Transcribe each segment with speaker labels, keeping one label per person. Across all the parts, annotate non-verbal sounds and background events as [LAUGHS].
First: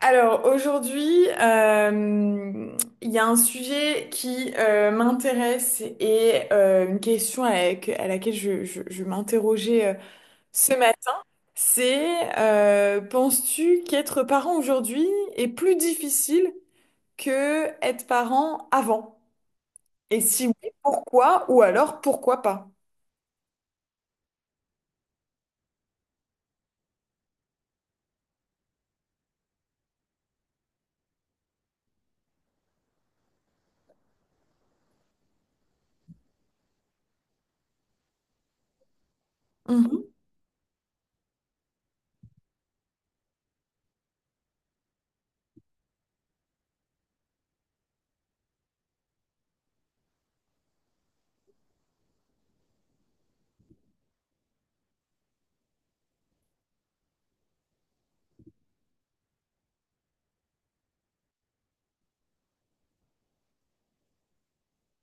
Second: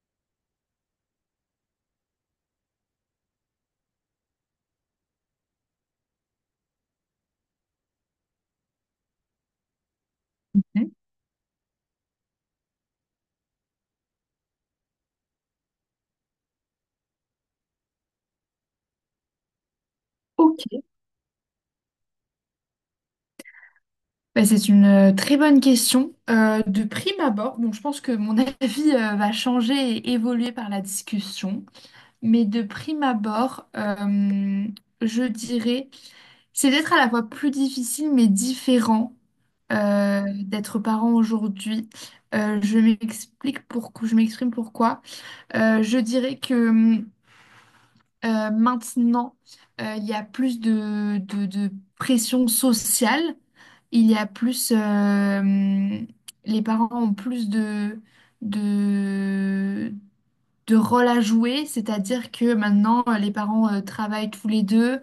Speaker 1: Alors aujourd'hui, il y a un sujet qui m'intéresse et une question à laquelle je m'interrogeais ce
Speaker 2: Hmm.
Speaker 1: matin. C'est, Penses-tu qu'être parent aujourd'hui est plus difficile que être parent avant? Et si oui,
Speaker 2: Ok.
Speaker 1: pourquoi? Ou alors pourquoi pas?
Speaker 2: C'est une très bonne question. De prime abord, bon, je pense que mon [LAUGHS] avis va changer et évoluer par la discussion, mais de prime abord, je dirais, c'est peut-être à la fois plus difficile mais différent d'être parent aujourd'hui. Je m'explique pourquoi, je m'exprime pourquoi. Je dirais que maintenant, il y a plus de pression sociale. Il y a plus, les parents ont plus de, de rôle à jouer. C'est-à-dire que maintenant, les parents travaillent tous les deux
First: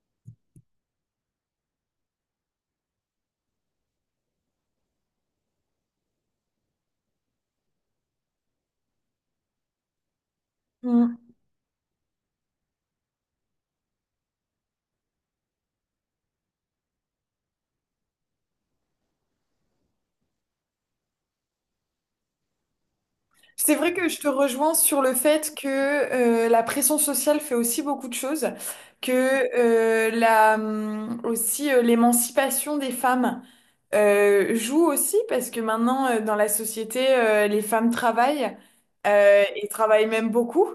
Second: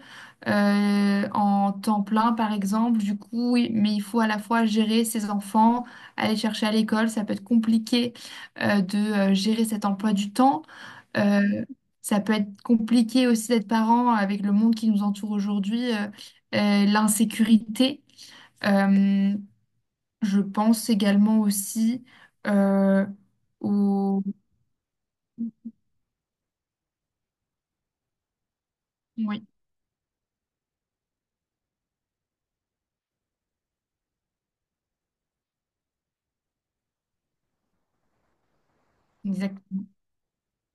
Speaker 2: en temps plein, par exemple. Du coup, oui, mais il faut à la fois gérer ses enfants, aller chercher à l'école. Ça peut être compliqué de gérer cet emploi du temps.
Speaker 1: Mhm.
Speaker 2: Euh, ça peut être compliqué aussi d'être parent avec le monde qui nous entoure aujourd'hui, l'insécurité. Euh, je pense également aussi euh,
Speaker 1: C'est vrai que je
Speaker 2: au...
Speaker 1: te rejoins sur le fait que la pression sociale fait aussi beaucoup de choses, que
Speaker 2: Oui,
Speaker 1: la, aussi l'émancipation des femmes joue aussi parce que maintenant dans la société les femmes travaillent et
Speaker 2: exactement.
Speaker 1: travaillent même beaucoup.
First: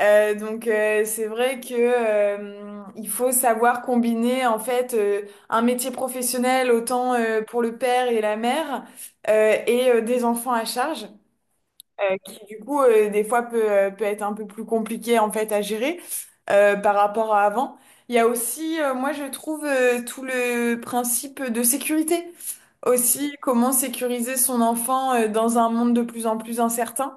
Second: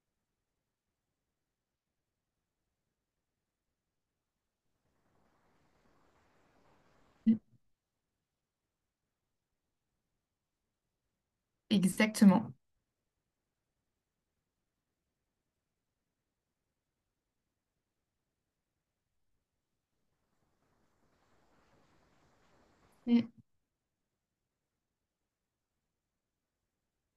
Speaker 1: Donc, c'est vrai que il faut savoir combiner en fait un métier professionnel autant pour le père et la mère et des enfants à charge qui
Speaker 2: Exactement.
Speaker 1: du coup des fois peut être un peu plus compliqué en fait à gérer par rapport à avant. Il y a aussi, moi je trouve, tout le principe de sécurité.
Speaker 2: Mm.
Speaker 1: Aussi, comment sécuriser son enfant dans un monde de plus en plus incertain,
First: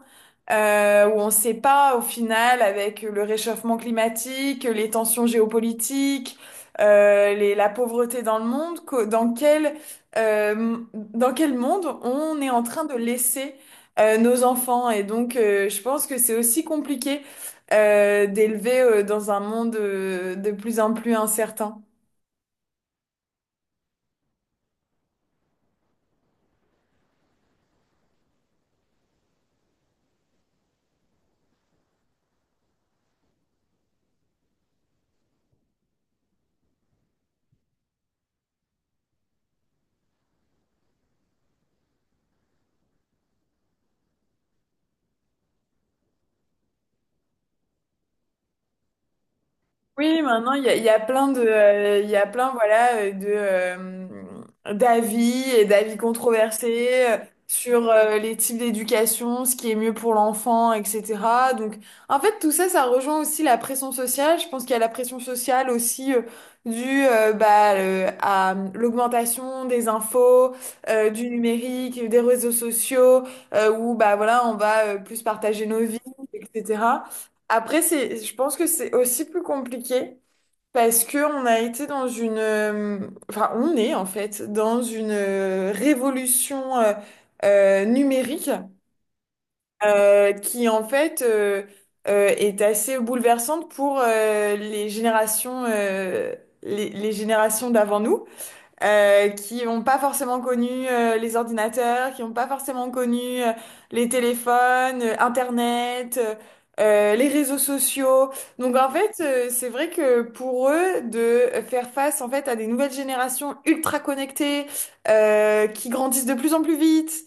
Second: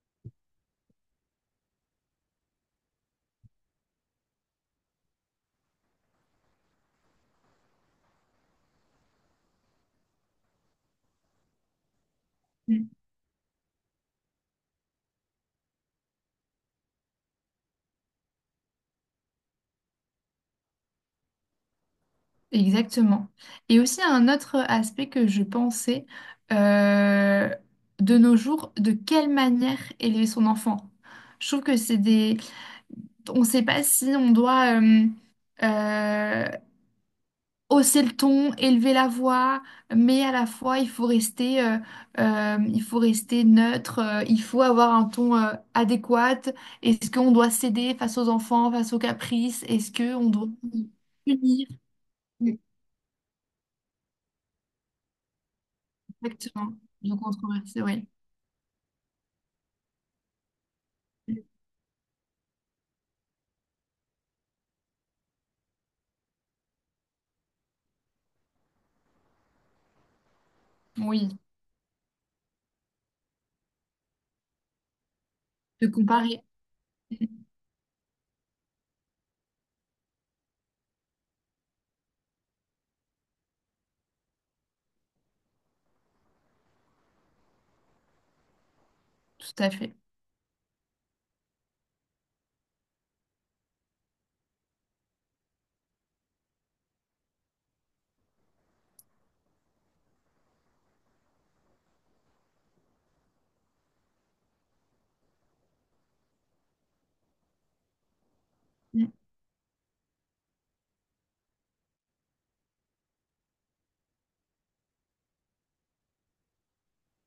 Speaker 1: où on ne sait pas au final avec le réchauffement climatique, les tensions géopolitiques, la pauvreté dans le monde, dans dans quel monde on est en train
Speaker 2: Mm.
Speaker 1: de laisser nos enfants. Et donc, je pense que c'est aussi compliqué d'élever dans un monde de plus en plus incertain.
Speaker 2: Exactement. Et aussi un autre aspect que je pensais, euh, de nos jours, de quelle manière élever son enfant? Je trouve que on ne sait pas si on doit... euh, hausser le ton, élever la voix, mais à la fois il faut rester, il faut rester neutre, il faut avoir un ton adéquat. Est-ce qu'on doit céder face aux enfants, face aux caprices? Est-ce
Speaker 1: Oui,
Speaker 2: qu'on doit
Speaker 1: maintenant, il y a plein de,
Speaker 2: punir?
Speaker 1: il y a plein,
Speaker 2: Oui.
Speaker 1: voilà, d'avis et d'avis
Speaker 2: Exactement.
Speaker 1: controversés
Speaker 2: Donc controversé,
Speaker 1: sur
Speaker 2: oui.
Speaker 1: les types d'éducation, ce qui est mieux pour l'enfant, etc. Donc, en fait, tout ça, ça rejoint aussi la pression sociale. Je pense qu'il y a la pression sociale aussi due à l'augmentation des infos, du
Speaker 2: Oui.
Speaker 1: numérique, des réseaux sociaux, où bah voilà, on va plus partager nos
Speaker 2: De
Speaker 1: vies,
Speaker 2: comparer.
Speaker 1: etc. Après, c'est, je pense que c'est aussi plus compliqué parce que on a été dans enfin, on est en fait dans une révolution numérique
Speaker 2: Tout à fait.
Speaker 1: qui en fait est assez bouleversante pour les générations, les générations d'avant nous qui n'ont pas forcément connu les ordinateurs, qui n'ont pas forcément connu les téléphones, Internet, les réseaux sociaux. Donc en
Speaker 2: Mm.
Speaker 1: fait, c'est vrai que pour eux, de faire face en fait à des nouvelles générations ultra connectées, qui grandissent de plus en plus vite.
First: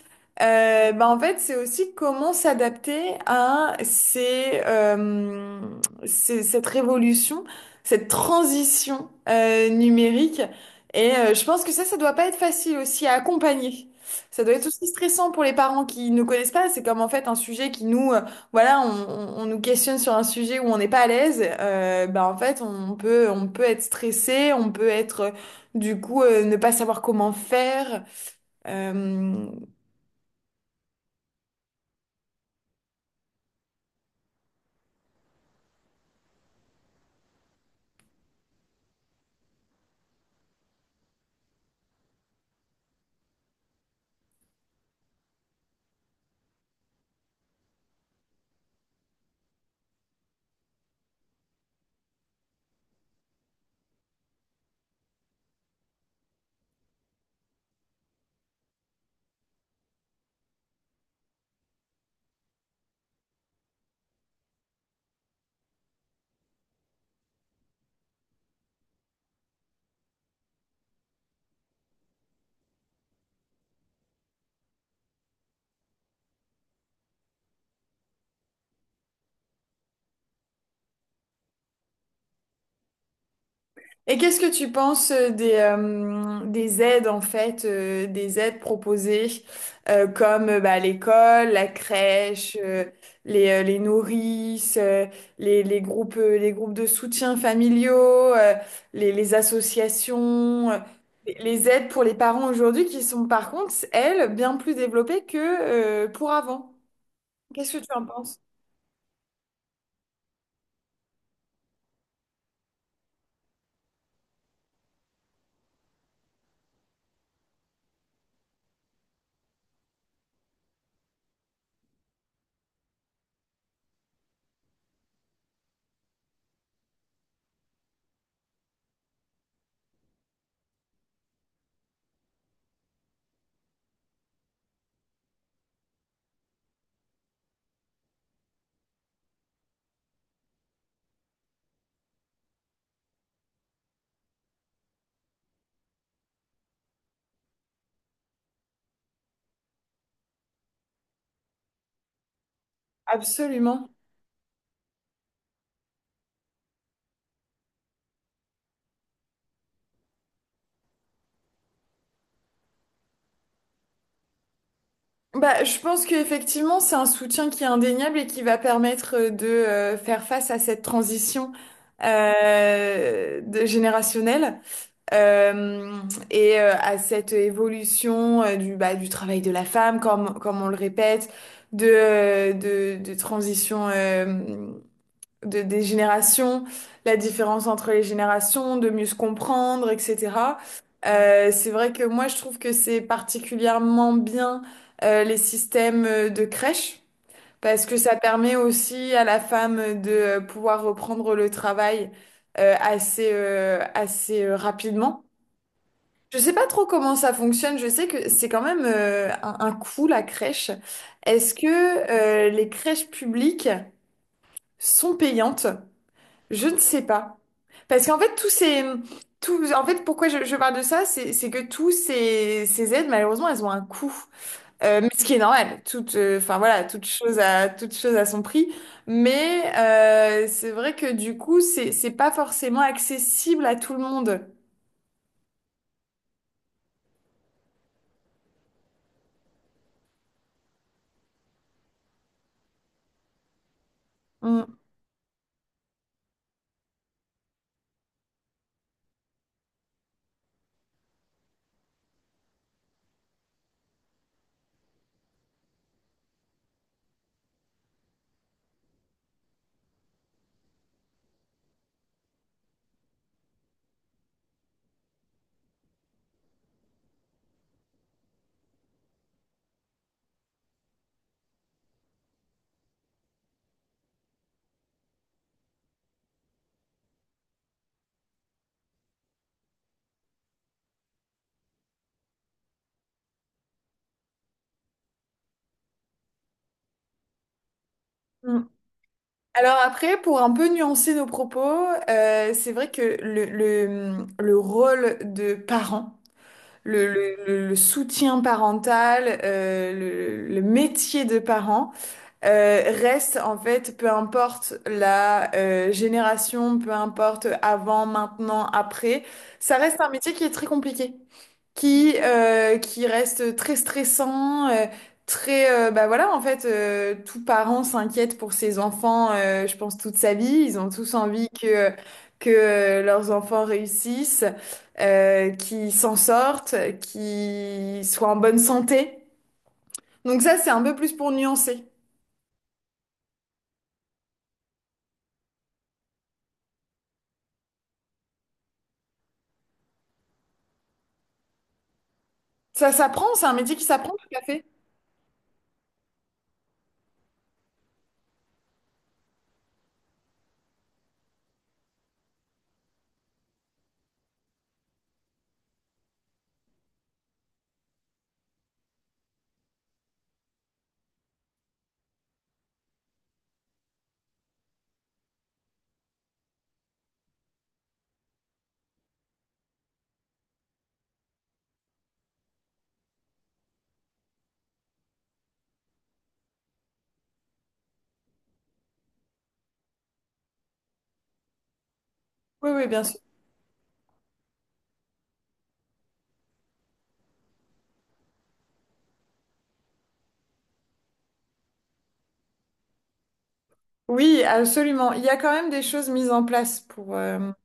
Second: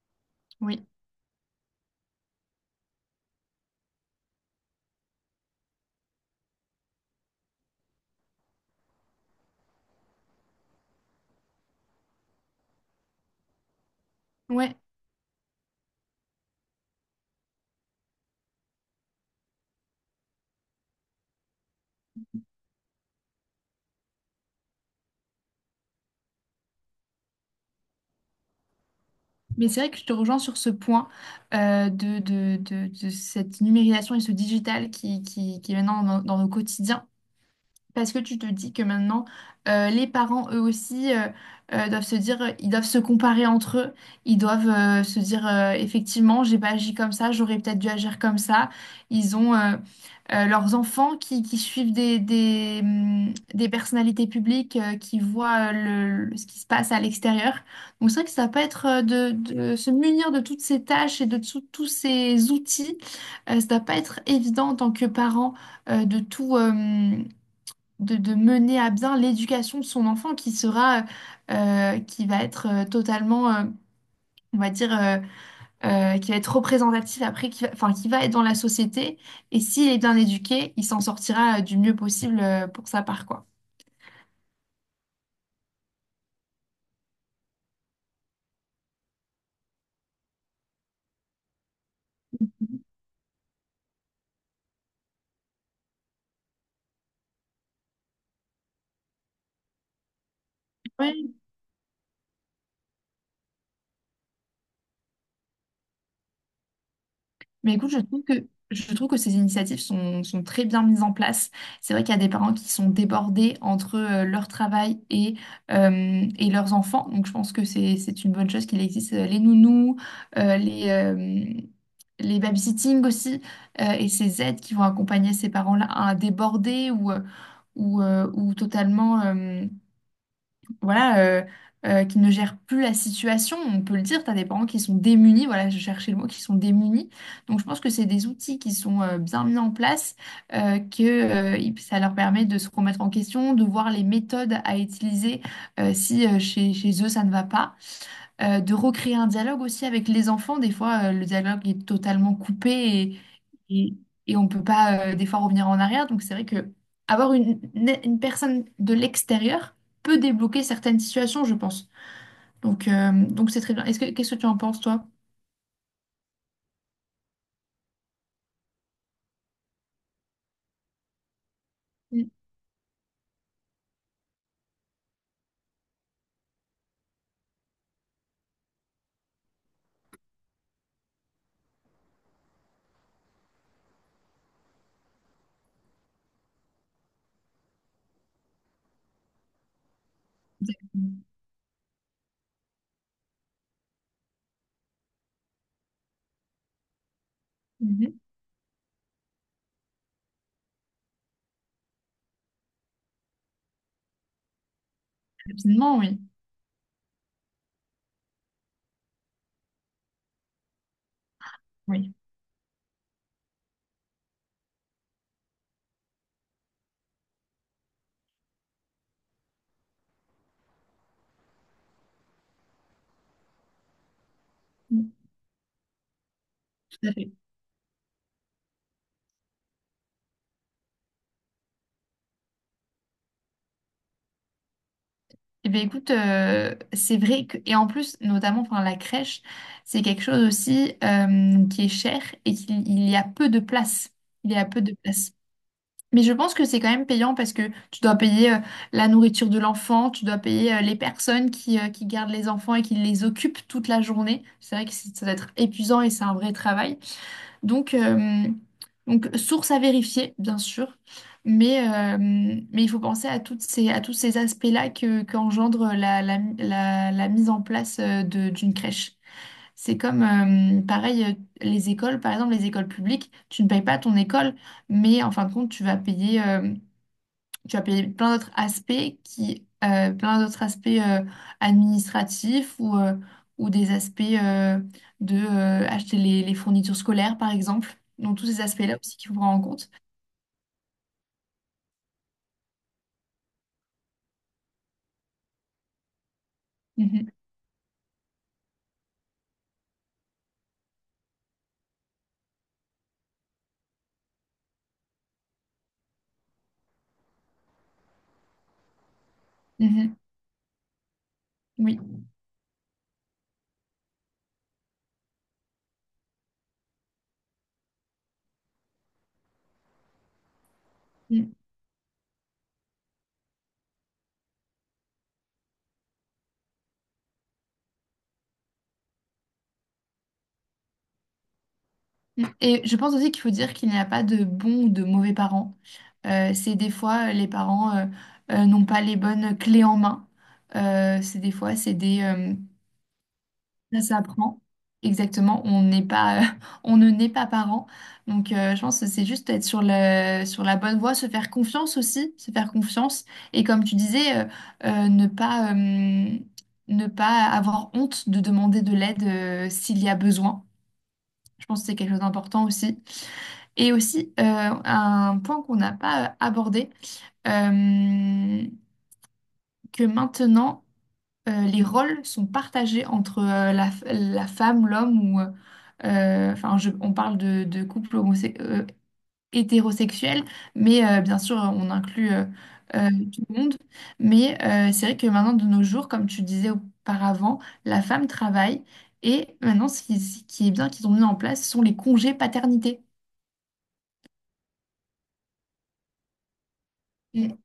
Speaker 2: Oui.
Speaker 1: Bah en fait, c'est aussi comment s'adapter à cette révolution, cette transition numérique. Et je pense que ça doit pas être facile aussi à accompagner. Ça doit être
Speaker 2: Ouais.
Speaker 1: aussi stressant pour les parents qui ne connaissent pas. C'est comme en fait un sujet qui voilà, on nous questionne sur un sujet où on n'est pas à l'aise. Bah en fait, on peut être stressé, on peut être du coup ne pas savoir comment faire. Euh,
Speaker 2: Mais c'est vrai que je te rejoins sur ce point de cette numérisation et ce digital qui est maintenant dans dans nos quotidiens. Parce que tu te dis que maintenant, les parents, eux aussi, doivent se dire, ils doivent se comparer entre eux. Ils doivent se dire, effectivement, j'ai pas agi comme ça, j'aurais peut-être dû agir comme ça. Ils ont leurs enfants qui suivent des des personnalités publiques, qui voient ce qui se passe à l'extérieur. Donc c'est vrai que ça peut être de se munir de toutes ces tâches et de tous ces outils. Ça doit pas être évident en tant que parent euh, de tout. euh, de mener à bien l'éducation de son enfant qui qui va être on va dire, qui va être représentatif après, qui va être dans la société. Et s'il est bien éduqué, il s'en sortira du mieux possible pour sa part, quoi.
Speaker 1: Et qu'est-ce que tu penses des aides, en fait, des aides proposées comme bah, l'école, la crèche, les nourrices, les groupes de soutien familiaux, euh, les associations, les aides pour les parents aujourd'hui qui sont par contre, elles, bien plus développées que pour avant.
Speaker 2: Mais
Speaker 1: Qu'est-ce que
Speaker 2: écoute,
Speaker 1: tu en penses?
Speaker 2: je trouve que ces initiatives sont très bien mises en place. C'est vrai qu'il y a des parents qui sont débordés entre leur travail et leurs enfants. Donc je pense que c'est une bonne chose qu'il existe les nounous, euh, les, euh, les babysitting aussi, et ces aides qui vont accompagner ces parents-là à déborder ou totalement... voilà, qui ne gèrent plus la situation. On peut le dire, tu as des parents qui sont démunis, voilà, je cherchais le mot, qui sont démunis. Donc je pense que c'est des outils qui sont bien mis en place, ça leur permet de se remettre en question, de voir les méthodes à utiliser si chez eux ça ne va pas de recréer un dialogue aussi avec les enfants. Des fois, le dialogue est totalement coupé
Speaker 1: Absolument.
Speaker 2: et, et on ne peut pas, des fois, revenir en arrière. Donc, c'est vrai que avoir une une personne de l'extérieur peut débloquer certaines situations, je pense. Donc c'est très bien. Qu'est-ce que tu en penses, toi?
Speaker 1: Bah, je pense qu'effectivement, c'est un soutien qui est indéniable et qui va permettre de faire face à cette transition générationnelle euh, et à cette évolution du, bah, du travail de la femme, comme, comme on le répète, de transition. Des générations, la différence entre les générations, de mieux se comprendre, etc.
Speaker 2: Mhm.
Speaker 1: C'est vrai que moi, je trouve que c'est particulièrement bien les systèmes de crèche, parce que ça
Speaker 2: Mhm.
Speaker 1: permet aussi à la femme de pouvoir reprendre le travail assez rapidement.
Speaker 2: Absolument, oui.
Speaker 1: Je sais pas trop comment ça fonctionne, je sais que c'est quand même un coût la crèche. Est-ce que
Speaker 2: Oui.
Speaker 1: les crèches publiques sont payantes? Je ne sais pas. Parce qu'en fait, tous, en fait, pourquoi je parle de ça, c'est que ces aides, malheureusement, elles ont un coût. Mais
Speaker 2: Mm,
Speaker 1: ce qui est normal. Enfin voilà,
Speaker 2: tout à fait.
Speaker 1: toute chose à son prix. Mais c'est vrai que du coup, c'est pas forcément accessible à tout le monde.
Speaker 2: Eh bien, écoute, c'est vrai que, et en plus, notamment, enfin, la crèche, c'est quelque chose aussi qui est cher et qu'il il y a peu de place. Il y a
Speaker 1: Mm,
Speaker 2: peu de place. Mais je pense que c'est quand même payant parce que tu dois payer la nourriture de l'enfant, tu dois payer les personnes qui gardent les enfants et qui les occupent toute la journée. C'est vrai que ça doit être épuisant et c'est un vrai travail. Donc, euh, donc source à vérifier, bien sûr, mais il faut penser à, à tous ces aspects-là que, qu'engendre la mise en place d'une crèche. C'est comme, pareil, les écoles, par exemple, les écoles publiques, tu ne payes pas ton école, mais en fin de compte, tu vas payer plein d'autres aspects qui, plein d'autres aspects administratifs ou des aspects de acheter les fournitures scolaires, par exemple. Donc, tous
Speaker 1: mm.
Speaker 2: ces aspects-là aussi qu'il faut prendre en
Speaker 1: Alors
Speaker 2: compte.
Speaker 1: après, pour un peu nuancer nos propos, c'est vrai que le rôle de parent,
Speaker 2: Mhm.
Speaker 1: le soutien parental, le métier de parent. Reste en fait, peu importe la génération, peu importe avant, maintenant, après, ça reste un
Speaker 2: Mhm.
Speaker 1: métier qui est très compliqué,
Speaker 2: Oui.
Speaker 1: qui reste très stressant, très bah voilà en fait, tout parent s'inquiète pour ses enfants, je pense toute sa vie, ils ont tous envie
Speaker 2: Mmh.
Speaker 1: que leurs enfants réussissent, qu'ils s'en sortent, qu'ils soient en bonne santé. Donc ça, c'est un peu plus pour nuancer.
Speaker 2: Et je pense aussi qu'il faut dire qu'il n'y a pas de bons ou de mauvais parents. C'est des fois les parents n'ont pas les bonnes clés en main. C'est des fois c'est des
Speaker 1: Ça s'apprend, c'est un métier qui
Speaker 2: ça
Speaker 1: s'apprend, tout à
Speaker 2: s'apprend.
Speaker 1: fait.
Speaker 2: Exactement, on n'est pas [LAUGHS] on ne naît pas parent. Je pense que c'est juste être sur le sur la bonne voie, se faire confiance aussi, se faire confiance et comme tu disais euh, ne pas euh, ne pas avoir honte de demander de l'aide s'il y a besoin. Je pense que c'est quelque chose d'important aussi. Et aussi, un point qu'on n'a pas abordé, euh, que maintenant, les rôles sont partagés entre la femme, l'homme. On parle de couple hétérosexuel, mais bien sûr, on inclut
Speaker 1: Oui, oui, bien sûr.
Speaker 2: tout le monde. Mais c'est vrai que maintenant, de nos jours, comme tu disais auparavant, la femme travaille. Et maintenant, ce qui est bien qu'ils ont mis en place, ce sont les congés paternité.
Speaker 1: Oui, absolument. Il y a quand même des choses mises en place pour...
Speaker 2: et-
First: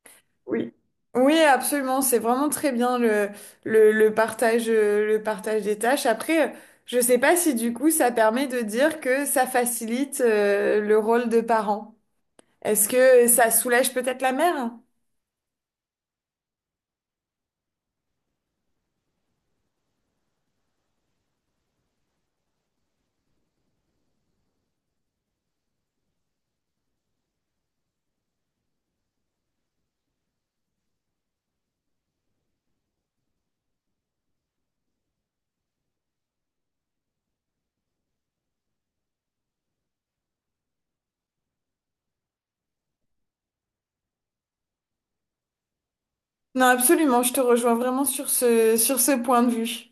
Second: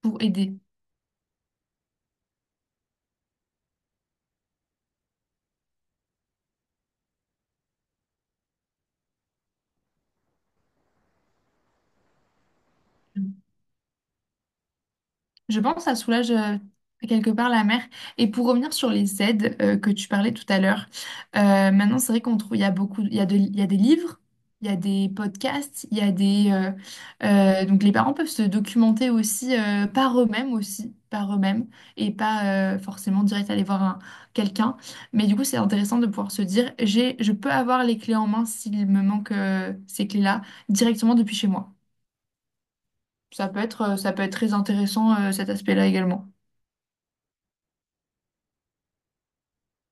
Speaker 2: pour aider.
Speaker 1: Oui. Oui, absolument. C'est vraiment très bien le partage des tâches. Après, je sais pas si du coup, ça permet de dire que ça facilite le rôle de parent. Est-ce que
Speaker 2: Mm.
Speaker 1: ça soulage peut-être la mère?
Speaker 2: Je pense que ça soulage quelque part la mère. Et pour revenir sur les aides que tu parlais tout à l'heure, maintenant c'est vrai qu'on trouve, il y a beaucoup, il y a des livres, il y a des podcasts, il y a des, donc les parents peuvent se documenter aussi par eux-mêmes aussi, par eux-mêmes et pas forcément direct aller voir quelqu'un. Mais du coup c'est intéressant de pouvoir se dire j'ai, je peux avoir les clés en main s'il me manque ces clés-là directement depuis chez moi. Ça peut être très intéressant, cet aspect-là également.
Speaker 1: Non, absolument. Je te rejoins vraiment sur sur ce point de vue.